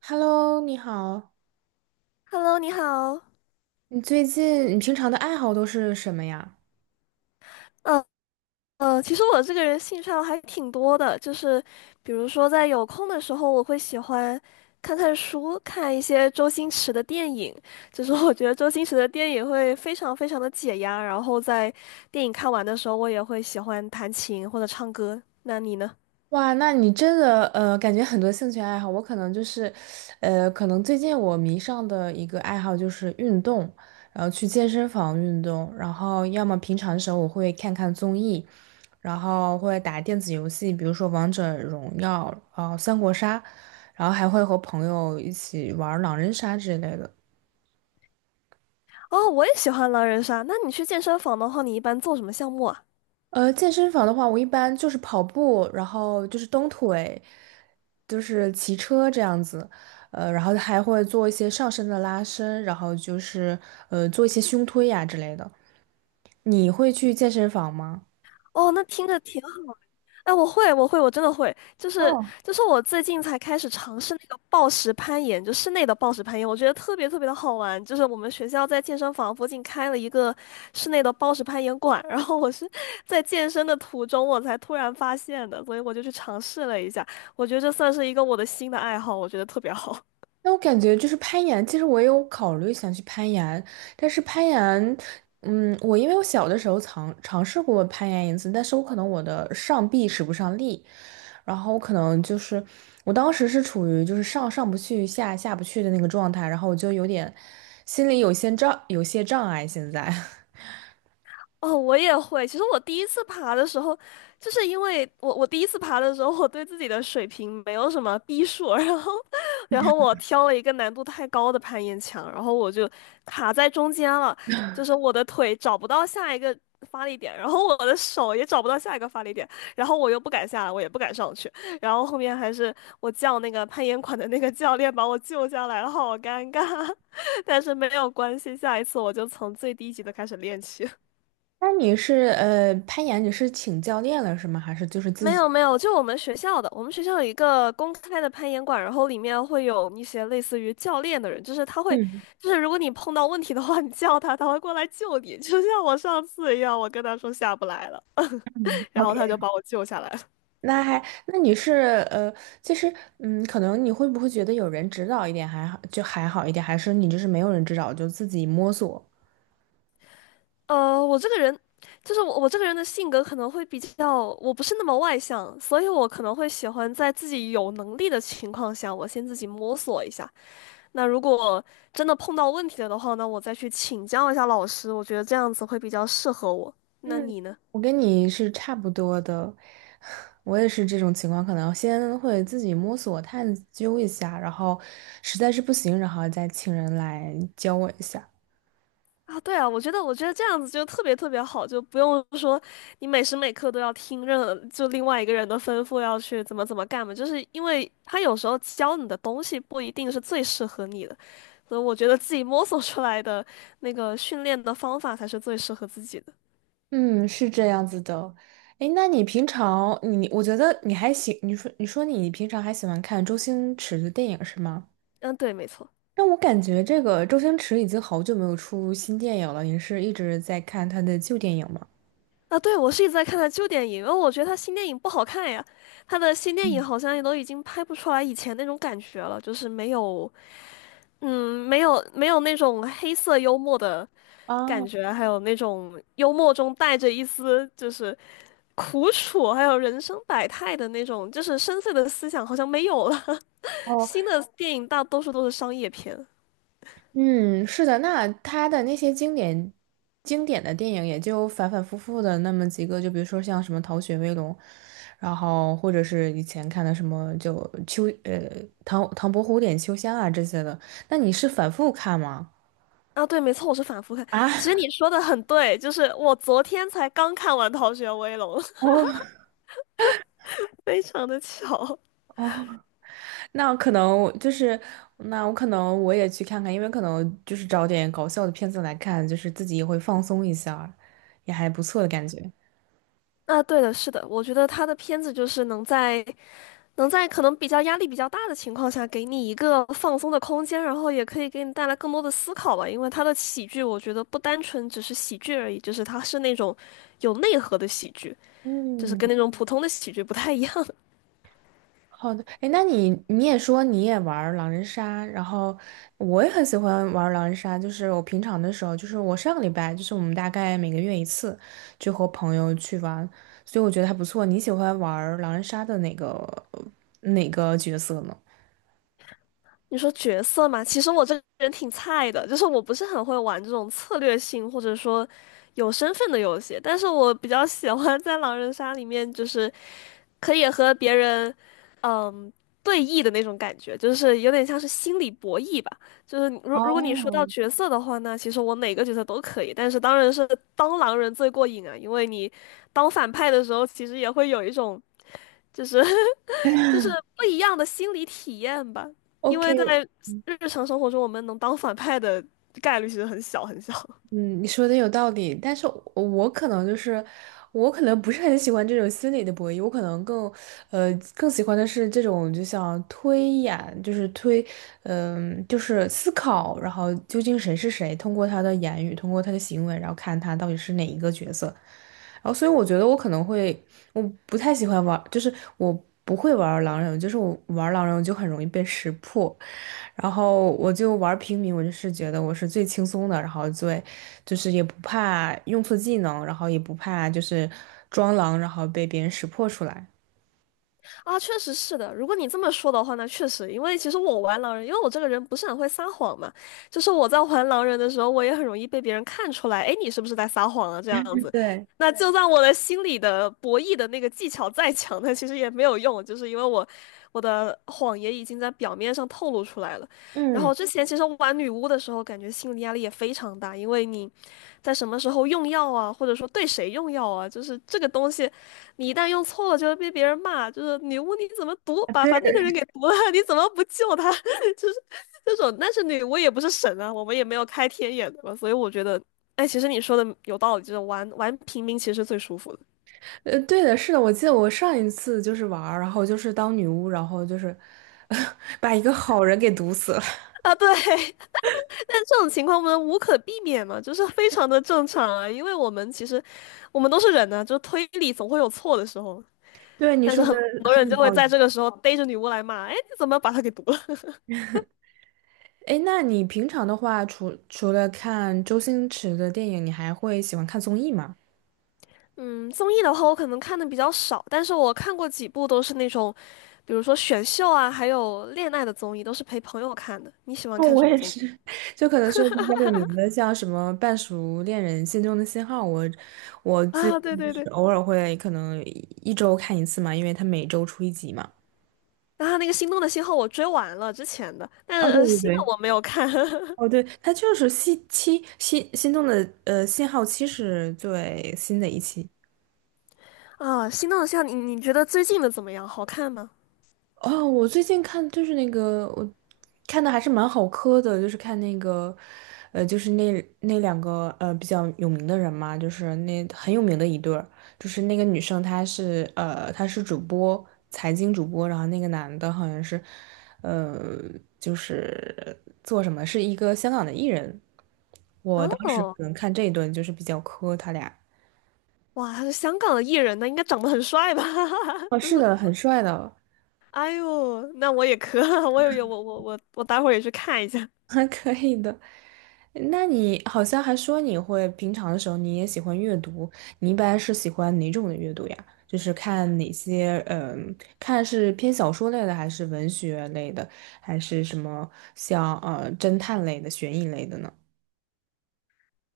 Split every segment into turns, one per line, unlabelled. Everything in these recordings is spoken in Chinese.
Hello，你好。
Hello，你好。
你最近你平常的爱好都是什么呀？
嗯其实我这个人兴趣爱好还挺多的，就是比如说在有空的时候，我会喜欢看看书，看一些周星驰的电影。就是我觉得周星驰的电影会非常非常的解压，然后在电影看完的时候，我也会喜欢弹琴或者唱歌。那你呢？
哇，那你真的感觉很多兴趣爱好。我可能就是，可能最近我迷上的一个爱好就是运动，然后去健身房运动，然后要么平常的时候我会看看综艺，然后会打电子游戏，比如说王者荣耀，三国杀，然后还会和朋友一起玩狼人杀之类的。
哦，我也喜欢狼人杀。那你去健身房的话，你一般做什么项目啊？
健身房的话，我一般就是跑步，然后就是蹬腿，就是骑车这样子，然后还会做一些上身的拉伸，然后就是做一些胸推呀、之类的。你会去健身房吗？
哦，那听着挺哎，我会，我会，我真的会，就是我最近才开始尝试那个暴石攀岩，就室内的暴石攀岩，我觉得特别特别的好玩。就是我们学校在健身房附近开了一个室内的暴石攀岩馆，然后我是在健身的途中我才突然发现的，所以我就去尝试了一下。我觉得这算是一个我的新的爱好，我觉得特别好。
那我感觉就是攀岩，其实我也有考虑想去攀岩，但是攀岩，嗯，我因为我小的时候尝试过攀岩一次，但是我可能我的上臂使不上力，然后我可能就是我当时是处于就是上不去下不去的那个状态，然后我就有点心里有些障碍现在。
哦，我也会。其实我第一次爬的时候，就是因为我第一次爬的时候，我对自己的水平没有什么逼数，然后 然后我挑了一个难度太高的攀岩墙，然后我就卡在中间了，就是我的腿找不到下一个发力点，然后我的手也找不到下一个发力点，然后我又不敢下来，我也不敢上去，然后后面还是我叫那个攀岩馆的那个教练把我救下来了，好尴尬，但是没有关系，下一次我就从最低级的开始练起。
那你是攀岩，你是请教练了是吗？还是就是自
没
己？
有没有，就我们学校的，我们学校有一个公开的攀岩馆，然后里面会有一些类似于教练的人，就是他会，
嗯
就是如果你碰到问题的话，你叫他，他会过来救你，就像我上次一样，我跟他说下不来了，
嗯
然后
，OK,
他就把我救下来了。
那还，那你是呃，其实嗯，可能你会不会觉得有人指导一点还好，就还好一点，还是你就是没有人指导就自己摸索？
我这个人，就是我这个人的性格可能会比较，我不是那么外向，所以我可能会喜欢在自己有能力的情况下，我先自己摸索一下，那如果真的碰到问题了的话呢，我再去请教一下老师，我觉得这样子会比较适合我。那
嗯，
你呢？
我跟你是差不多的，我也是这种情况，可能先会自己摸索探究一下，然后实在是不行，然后再请人来教我一下。
啊，对啊，我觉得这样子就特别特别好，就不用说你每时每刻都要听任就另外一个人的吩咐要去怎么怎么干嘛，就是因为他有时候教你的东西不一定是最适合你的，所以我觉得自己摸索出来的那个训练的方法才是最适合自己的。
嗯，是这样子的。诶，那你平常我觉得你还喜，你说你平常还喜欢看周星驰的电影是吗？
嗯，对，没错。
但我感觉这个周星驰已经好久没有出新电影了，您是一直在看他的旧电影吗？
啊，对，我是一直在看他旧电影，因为我觉得他新电影不好看呀。他的新电影好像也都已经拍不出来以前那种感觉了，就是没有，嗯，没有那种黑色幽默的感
啊，
觉，还有那种幽默中带着一丝就是苦楚，还有人生百态的那种，就是深邃的思想好像没有了。
哦，
新的电影大多数都是商业片。
嗯，是的，那他的那些经典的电影也就反反复复的那么几个，就比如说像什么《逃学威龙》，然后或者是以前看的什么唐伯虎点秋香啊这些的，那你是反复看吗？
啊，对，没错，我是反复看。
啊，
其实 你说的很对，就是我昨天才刚看完《逃学威龙》，
哦，
非常的巧。
哦，那可能就是那我可能我也去看看，因为可能就是找点搞笑的片子来看，就是自己也会放松一下，也还不错的感觉。
啊，对的，是的，我觉得他的片子就是能在能在可能比较压力比较大的情况下，给你一个放松的空间，然后也可以给你带来更多的思考吧。因为他的喜剧，我觉得不单纯只是喜剧而已，就是他是那种有内核的喜剧，就是跟
嗯，
那种普通的喜剧不太一样。
好的。哎，那你你也说你也玩儿狼人杀，然后我也很喜欢玩儿狼人杀，就是我平常的时候，就是我上个礼拜，就是我们大概每个月一次，就和朋友去玩，所以我觉得还不错。你喜欢玩儿狼人杀的哪个呃哪个角色呢？
你说角色嘛，其实我这个人挺菜的，就是我不是很会玩这种策略性或者说有身份的游戏，但是我比较喜欢在狼人杀里面就是。可以和别人，嗯，对弈的那种感觉，就是有点像是心理博弈吧。就是你如果你说到
哦
角色的话那其实我哪个角色都可以，但是当然是当狼人最过瘾啊，因为你当反派的时候，其实也会有一种就是 就是不一样的心理体验吧。因
，OK,
为在日常生活中，我们能当反派的概率其实很小很小。
嗯，你说的有道理，但是我可能就是，我可能不是很喜欢这种心理的博弈，我可能更，更喜欢的是这种就像推演，就是推，嗯、就是思考，然后究竟谁是谁，通过他的言语，通过他的行为，然后看他到底是哪一个角色。然后，所以我觉得我可能会，我不太喜欢玩，就是我不会玩狼人，就是我玩狼人我就很容易被识破，然后我就玩平民，我就是觉得我是最轻松的，然后最就是也不怕用错技能，然后也不怕就是装狼，然后被别人识破出来。
啊，确实是的。如果你这么说的话，那确实，因为其实我玩狼人，因为我这个人不是很会撒谎嘛，就是我在玩狼人的时候，我也很容易被别人看出来，哎，你是不是在撒谎啊？这样子，
对，
那就算我的心里的博弈的那个技巧再强，那其实也没有用，就是因为我的谎言已经在表面上透露出来了。然
嗯，
后之前其实玩女巫的时候，感觉心理压力也非常大，因为你在什么时候用药啊，或者说对谁用药啊，就是这个东西。你一旦用错了，就会被别人骂，就是女巫你怎么毒，
啊，
把
对
把那
的，
个人给毒了，你怎么不救他？这种，但是女巫也不是神啊，我们也没有开天眼的嘛，所以我觉得，哎，其实你说的有道理，就是玩玩平民其实最舒服的
对的，是的，我记得我上一次就是玩儿然后就是当女巫，然后就是 把一个好人给毒死了。
啊，对。但这种情况我们无可避免嘛，就是非常的正常啊，因为我们都是人呢、就推理总会有错的时候，
对，你
但是
说的
很多
很
人就
有道
会
理。
在这个时候逮着女巫来骂，哎，你怎么把她给毒了？
哎，那你平常的话，除了看周星驰的电影，你还会喜欢看综艺吗？
嗯，综艺的话，我可能看的比较少，但是我看过几部都是那种，比如说选秀啊，还有恋爱的综艺，都是陪朋友看的。你喜欢
嗯，
看
我
什么
也
综艺？
是。就可能说比较有名的，像什么《半熟恋人》《心中的信号》我，我最
啊，
近
对
就
对
是
对，
偶尔会可能一周看一次嘛，因为他每周出一集嘛。
然后那个《心动的信号》我追完了之前的，但
哦，对对
新的
对，
我没有看
哦，对，他就是西七新，心动的信号七是最新的一期。
啊。《心动的信号》，你觉得最近的怎么样？好看吗？
哦，我最近看就是那个，我看的还是蛮好磕的，就是看那个，就是那那两个比较有名的人嘛，就是那很有名的一对儿，就是那个女生她是主播，财经主播，然后那个男的好像是，呃，就是做什么是一个香港的艺人，我当时
哦，
可能看这一段就是比较磕他俩，
哇，他是香港的艺人呢，应该长得很帅吧？
哦，
就
是
说，
的，很帅的，
哎呦，那我也可，我有有我我我我待会儿也去看一下。
还可以的。那你好像还说你会平常的时候你也喜欢阅读，你一般是喜欢哪种的阅读呀？就是看哪些，嗯，看是偏小说类的，还是文学类的，还是什么像侦探类的、悬疑类的呢？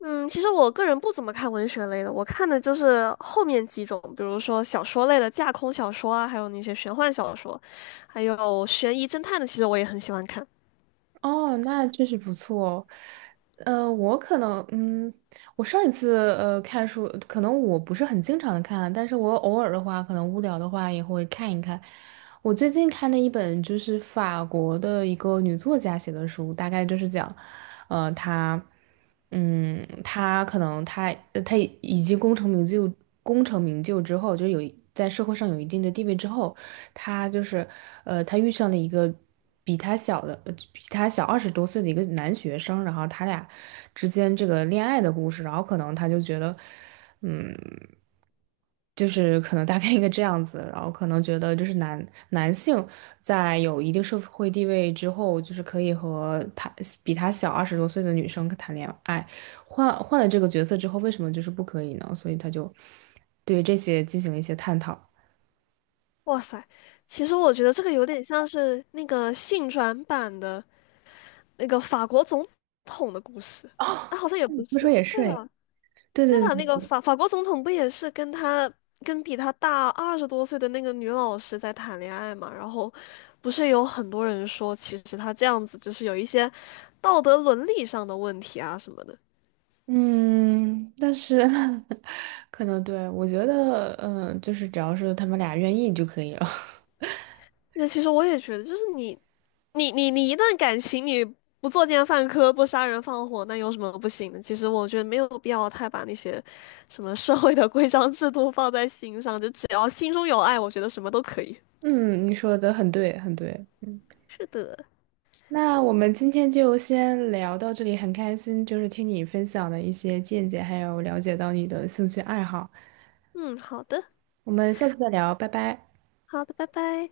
嗯，其实我个人不怎么看文学类的，我看的就是后面几种，比如说小说类的架空小说啊，还有那些玄幻小说，还有悬疑侦探的，其实我也很喜欢看。
哦，那确实不错哦。我可能，嗯，我上一次看书，可能我不是很经常的看啊，但是我偶尔的话，可能无聊的话也会看一看。我最近看的一本就是法国的一个女作家写的书，大概就是讲，她，嗯，她可能她已经功成名就，功成名就之后，就在社会上有一定的地位之后。他就是，他遇上了一个比他小二十多岁的一个男学生，然后他俩之间这个恋爱的故事，然后可能他就觉得，嗯，就是可能大概一个这样子，然后可能觉得就是男性在有一定社会地位之后，就是可以和他比他小二十多岁的女生谈恋爱，换了这个角色之后，为什么就是不可以呢？所以他就对这些进行了一些探讨。
哇塞，其实我觉得这个有点像是那个性转版的那个法国总统的故事，
哦，
啊，好像也
你
不
这么说
是，
也是
对
哎，
吧？
对
对吧？那
对。
个法国总统不也是跟他跟比他大20多岁的那个女老师在谈恋爱嘛？然后不是有很多人说，其实他这样子就是有一些道德伦理上的问题啊什么的。
嗯，但是 可能对，我觉得，嗯，就是只要是他们俩愿意就可以了。
那其实我也觉得，就是你一段感情你不作奸犯科、不杀人放火，那有什么不行的？其实我觉得没有必要太把那些什么社会的规章制度放在心上，就只要心中有爱，我觉得什么都可以。
嗯，你说的很对，很对。嗯，
是的，
那我们今天就先聊到这里，很开心，就是听你分享的一些见解，还有了解到你的兴趣爱好。
嗯，好的，
我们下次再聊，拜拜。
好的，拜拜。